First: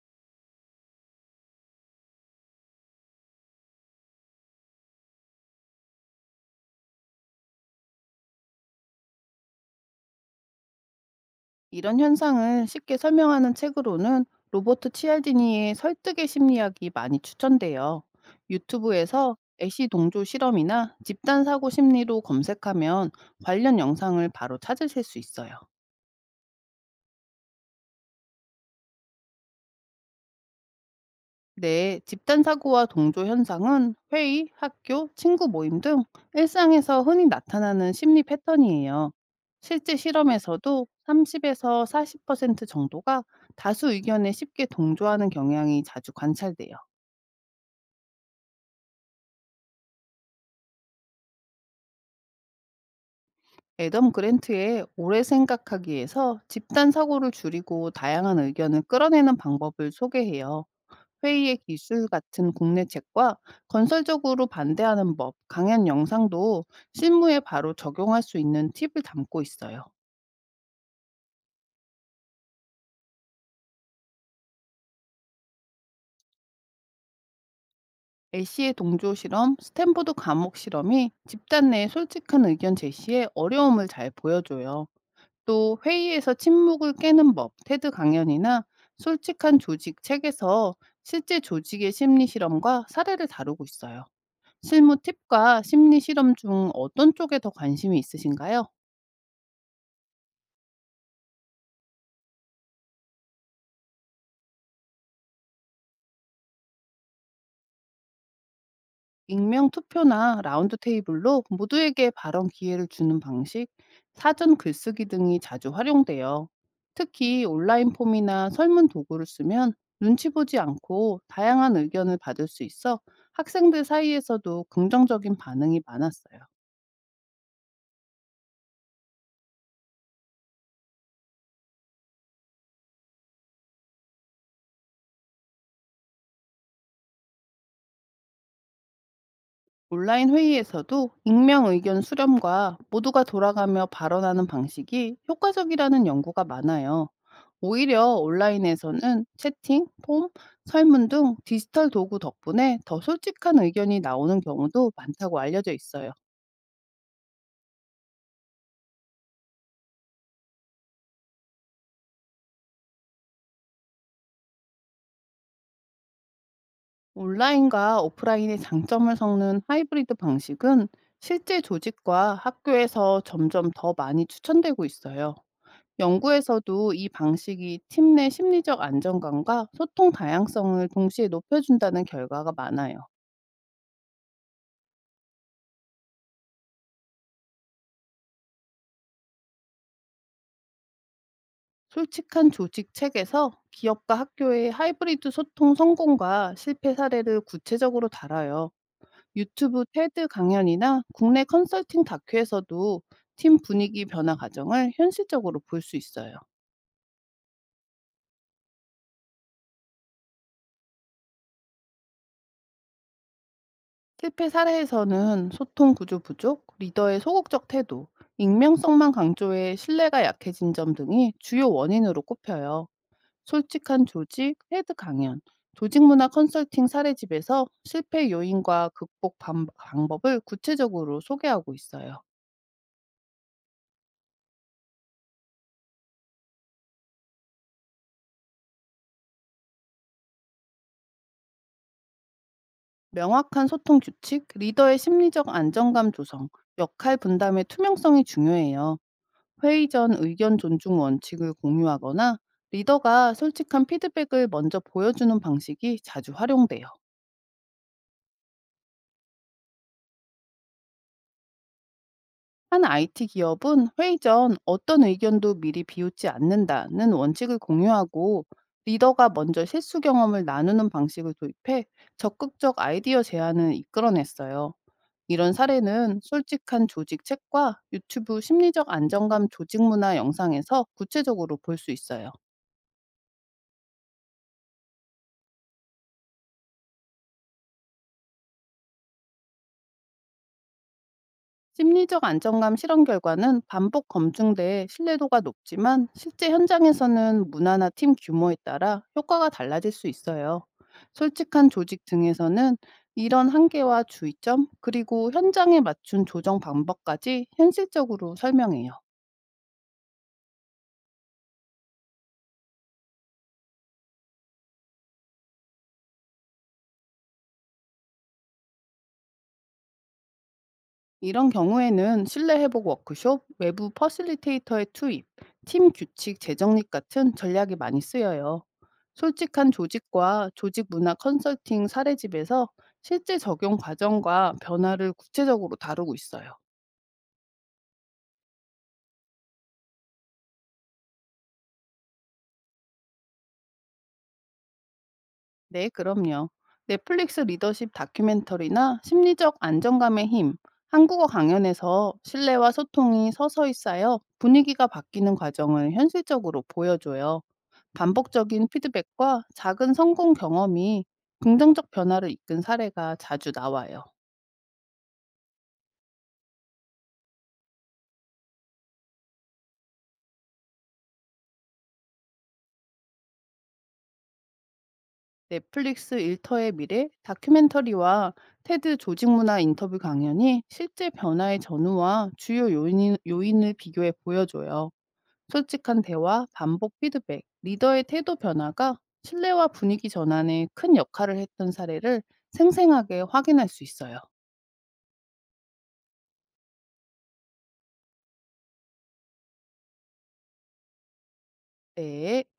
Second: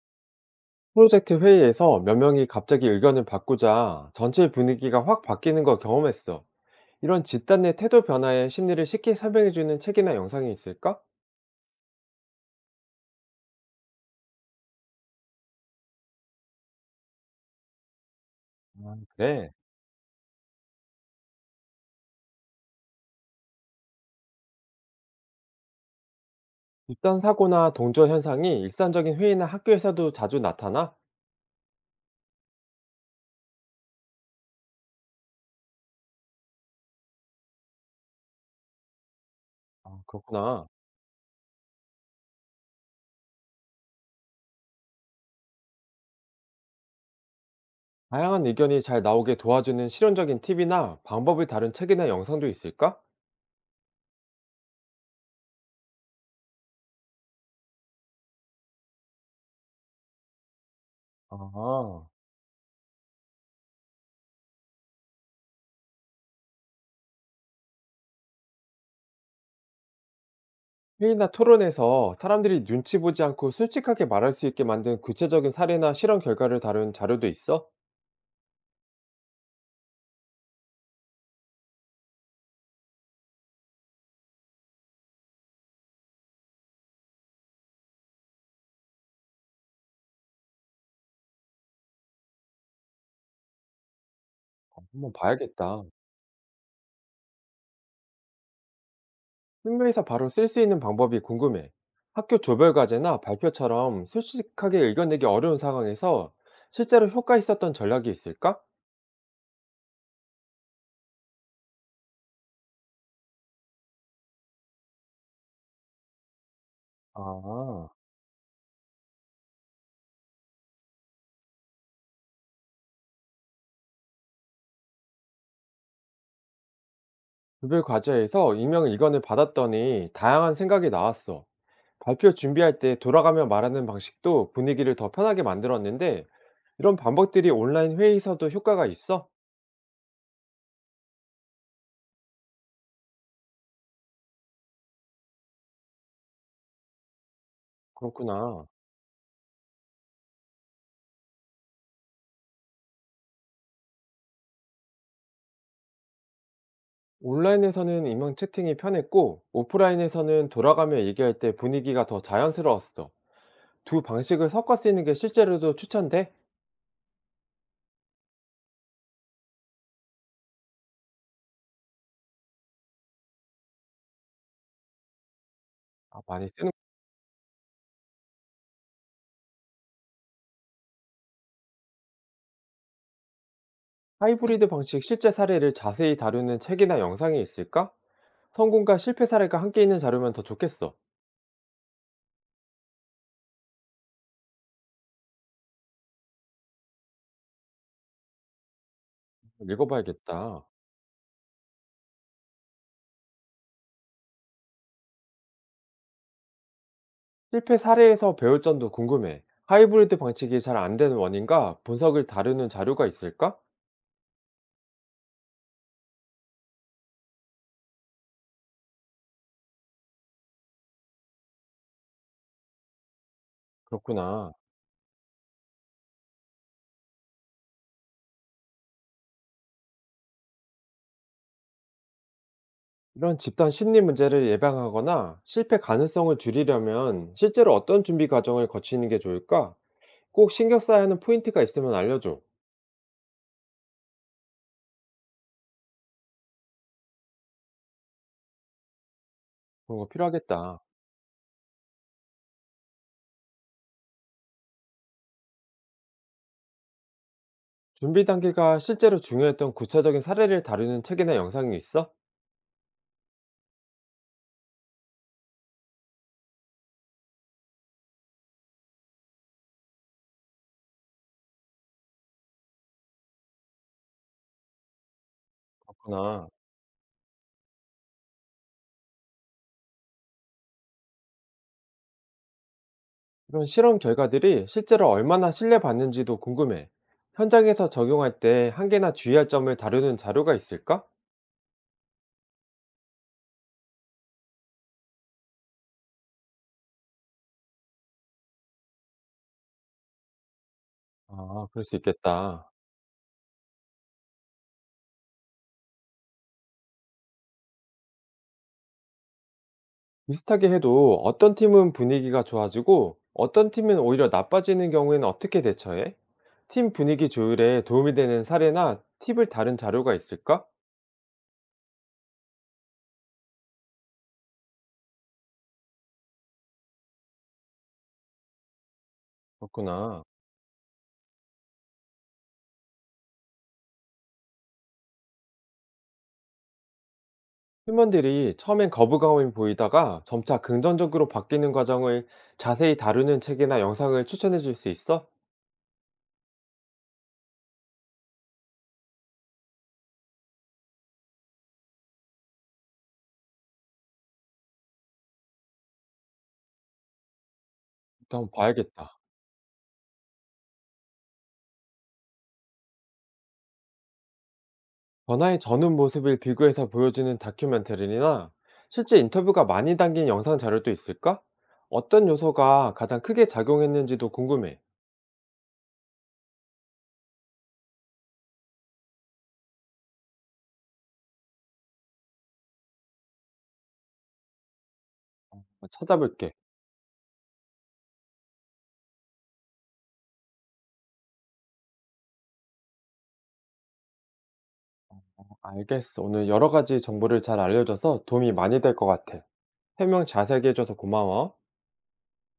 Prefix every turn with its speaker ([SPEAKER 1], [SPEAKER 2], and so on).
[SPEAKER 1] 프로젝트 회의에서 몇 명이 갑자기 의견을 바꾸자 전체 분위기가 확 바뀌는 걸 경험했어. 이런 집단의 태도 변화의 심리를 쉽게 설명해주는 책이나 영상이 있을까?
[SPEAKER 2] 이런 현상을 쉽게 설명하는 책으로는 로버트 치알디니의 설득의 심리학이 많이 추천돼요.
[SPEAKER 1] 아,
[SPEAKER 2] 유튜브에서
[SPEAKER 1] 그래.
[SPEAKER 2] 애시 동조 실험이나 집단 사고 심리로 검색하면 관련 영상을 바로 찾으실 수 있어요.
[SPEAKER 1] 집단 사고나 동조 현상이 일상적인 회의나 학교에서도 자주 나타나?
[SPEAKER 2] 네, 집단 사고와 동조 현상은 회의, 학교, 친구 모임 등 일상에서 흔히 나타나는 심리 패턴이에요. 실제
[SPEAKER 1] 아, 그렇구나.
[SPEAKER 2] 실험에서도 30에서 40% 정도가 다수 의견에 쉽게 동조하는 경향이 자주 관찰돼요.
[SPEAKER 1] 다양한 의견이 잘 나오게 도와주는 실용적인 팁이나 방법을 다룬 책이나 영상도 있을까?
[SPEAKER 2] 애덤 그랜트의 오래 생각하기에서 집단 사고를 줄이고 다양한 의견을 끌어내는 방법을 소개해요. 회의의 기술
[SPEAKER 1] 아,
[SPEAKER 2] 같은 국내 책과 건설적으로 반대하는 법, 강연 영상도 실무에 바로 적용할 수 있는 팁을 담고 있어요.
[SPEAKER 1] 회의나 토론에서 사람들이 눈치 보지 않고 솔직하게 말할 수 있게 만든 구체적인 사례나 실험 결과를 다룬 자료도 있어?
[SPEAKER 2] 애쉬의 동조 실험, 스탠포드 감옥 실험이 집단 내 솔직한 의견 제시에 어려움을 잘 보여줘요. 또 회의에서 침묵을 깨는 법, 테드 강연이나 솔직한 조직 책에서 실제 조직의 심리 실험과 사례를 다루고 있어요. 실무
[SPEAKER 1] 한번
[SPEAKER 2] 팁과
[SPEAKER 1] 봐야겠다.
[SPEAKER 2] 심리 실험 중 어떤 쪽에 더 관심이 있으신가요?
[SPEAKER 1] 학교에서 바로 쓸 수 있는 방법이 궁금해. 학교 조별 과제나 발표처럼 솔직하게 의견 내기 어려운 상황에서 실제로 효과 있었던 전략이 있을까?
[SPEAKER 2] 익명 투표나 라운드 테이블로 모두에게 발언 기회를 주는 방식, 사전 글쓰기 등이 자주 활용돼요. 특히
[SPEAKER 1] 아,
[SPEAKER 2] 온라인 폼이나 설문 도구를 쓰면 눈치 보지 않고 다양한 의견을 받을 수 있어 학생들 사이에서도 긍정적인 반응이 많았어요.
[SPEAKER 1] 조별 과제에서 익명 의견을 받았더니 다양한 생각이 나왔어. 발표 준비할 때 돌아가며 말하는 방식도 분위기를 더 편하게 만들었는데 이런 방법들이 온라인 회의에서도 효과가 있어?
[SPEAKER 2] 온라인 회의에서도 익명 의견 수렴과 모두가 돌아가며 발언하는 방식이 효과적이라는 연구가 많아요. 오히려
[SPEAKER 1] 그렇구나.
[SPEAKER 2] 온라인에서는 채팅, 폼, 설문 등 디지털 도구 덕분에 더 솔직한 의견이 나오는 경우도 많다고 알려져 있어요.
[SPEAKER 1] 온라인에서는 익명 채팅이 편했고, 오프라인에서는 돌아가며 얘기할 때 분위기가 더 자연스러웠어. 두 방식을 섞어 쓰는 게 실제로도 추천돼?
[SPEAKER 2] 온라인과 오프라인의 장점을 섞는 하이브리드 방식은 실제 조직과 학교에서 점점 더 많이 추천되고 있어요.
[SPEAKER 1] 아, 많이 쓰는
[SPEAKER 2] 연구에서도 이 방식이 팀 내 심리적 안정감과 소통 다양성을 동시에 높여준다는 결과가 많아요.
[SPEAKER 1] 하이브리드 방식 실제 사례를 자세히 다루는 책이나 영상이 있을까? 성공과 실패 사례가 함께 있는 자료면 더 좋겠어.
[SPEAKER 2] 솔직한 조직 책에서 기업과 학교의 하이브리드 소통 성공과 실패 사례를 구체적으로 달아요. 유튜브 테드
[SPEAKER 1] 읽어봐야겠다.
[SPEAKER 2] 강연이나 국내 컨설팅 다큐에서도 팀 분위기 변화 과정을 현실적으로 볼 수 있어요.
[SPEAKER 1] 실패 사례에서 배울 점도 궁금해. 하이브리드 방식이 잘 안 되는 원인과 분석을 다루는 자료가 있을까?
[SPEAKER 2] 실패 사례에서는 소통 구조 부족, 리더의 소극적 태도, 익명성만 강조해 신뢰가 약해진 점 등이 주요 원인으로 꼽혀요. 솔직한
[SPEAKER 1] 그렇구나.
[SPEAKER 2] 조직, 헤드 강연, 조직 문화 컨설팅 사례집에서 실패 요인과 극복 방법을 구체적으로 소개하고 있어요.
[SPEAKER 1] 이런 집단 심리 문제를 예방하거나 실패 가능성을 줄이려면 실제로 어떤 준비 과정을 거치는 게 좋을까? 꼭 신경 써야 하는 포인트가 있으면 알려줘.
[SPEAKER 2] 명확한 소통 규칙, 리더의 심리적 안정감 조성, 역할 분담의 투명성이 중요해요. 회의
[SPEAKER 1] 그런 거
[SPEAKER 2] 전 의견
[SPEAKER 1] 필요하겠다.
[SPEAKER 2] 존중 원칙을 공유하거나 리더가 솔직한 피드백을 먼저 보여주는 방식이 자주 활용돼요.
[SPEAKER 1] 준비 단계가 실제로 중요했던 구체적인 사례를 다루는 책이나 영상이 있어?
[SPEAKER 2] 한 IT 기업은 회의 전 어떤 의견도 미리 비웃지 않는다는 원칙을 공유하고 리더가 먼저 실수 경험을 나누는 방식을 도입해 적극적 아이디어 제안을 이끌어냈어요. 이런 사례는
[SPEAKER 1] 그렇구나.
[SPEAKER 2] 솔직한 조직 책과 유튜브 심리적 안정감 조직 문화 영상에서 구체적으로 볼 수 있어요.
[SPEAKER 1] 이런 실험 결과들이 실제로 얼마나 신뢰받는지도 궁금해. 현장에서 적용할 때 한계나 주의할 점을 다루는 자료가 있을까?
[SPEAKER 2] 심리적 안정감 실험 결과는 반복 검증돼 신뢰도가 높지만 실제 현장에서는 문화나 팀 규모에 따라 효과가 달라질 수 있어요.
[SPEAKER 1] 아,
[SPEAKER 2] 솔직한
[SPEAKER 1] 그럴 수
[SPEAKER 2] 조직
[SPEAKER 1] 있겠다.
[SPEAKER 2] 등에서는 이런 한계와 주의점, 그리고 현장에 맞춘 조정 방법까지 현실적으로 설명해요.
[SPEAKER 1] 비슷하게 해도 어떤 팀은 분위기가 좋아지고 어떤 팀은 오히려 나빠지는 경우에는 어떻게 대처해? 팀 분위기 조율에 도움이 되는 사례나 팁을 다른 자료가 있을까?
[SPEAKER 2] 이런 경우에는 실내 회복 워크숍, 외부 퍼실리테이터의 투입, 팀 규칙 재정립 같은 전략이 많이 쓰여요. 솔직한
[SPEAKER 1] 그렇구나.
[SPEAKER 2] 조직과 조직 문화 컨설팅 사례집에서 실제 적용 과정과 변화를 구체적으로 다루고 있어요.
[SPEAKER 1] 팀원들이 처음엔 거부감을 보이다가 점차 긍정적으로 바뀌는 과정을 자세히 다루는 책이나 영상을 추천해 줄 수 있어?
[SPEAKER 2] 네, 그럼요. 넷플릭스 리더십 다큐멘터리나 심리적 안정감의 힘, 한국어 강연에서 신뢰와 소통이 서서히 쌓여 분위기가 바뀌는 과정을 현실적으로 보여줘요.
[SPEAKER 1] 또 한번
[SPEAKER 2] 반복적인
[SPEAKER 1] 봐야겠다.
[SPEAKER 2] 피드백과 작은 성공 경험이 긍정적 변화를 이끈 사례가 자주 나와요.
[SPEAKER 1] 변화의 전후 모습을 비교해서 보여주는 다큐멘터리나 실제 인터뷰가 많이 담긴 영상 자료도 있을까? 어떤 요소가 가장 크게 작용했는지도 궁금해.
[SPEAKER 2] 넷플릭스 일터의 미래 다큐멘터리와 테드 조직문화 인터뷰 강연이 실제 변화의 전후와 주요 요인, 요인을 비교해 보여줘요. 솔직한 대화,
[SPEAKER 1] 찾아볼게.
[SPEAKER 2] 반복 피드백, 리더의 태도 변화가 신뢰와 분위기 전환에 큰 역할을 했던 사례를 생생하게 확인할 수 있어요.
[SPEAKER 1] 알겠어. 오늘 여러 가지 정보를 잘 알려줘서 도움이 많이 될 것 같아. 설명 자세히 해줘서 고마워.
[SPEAKER 2] 네.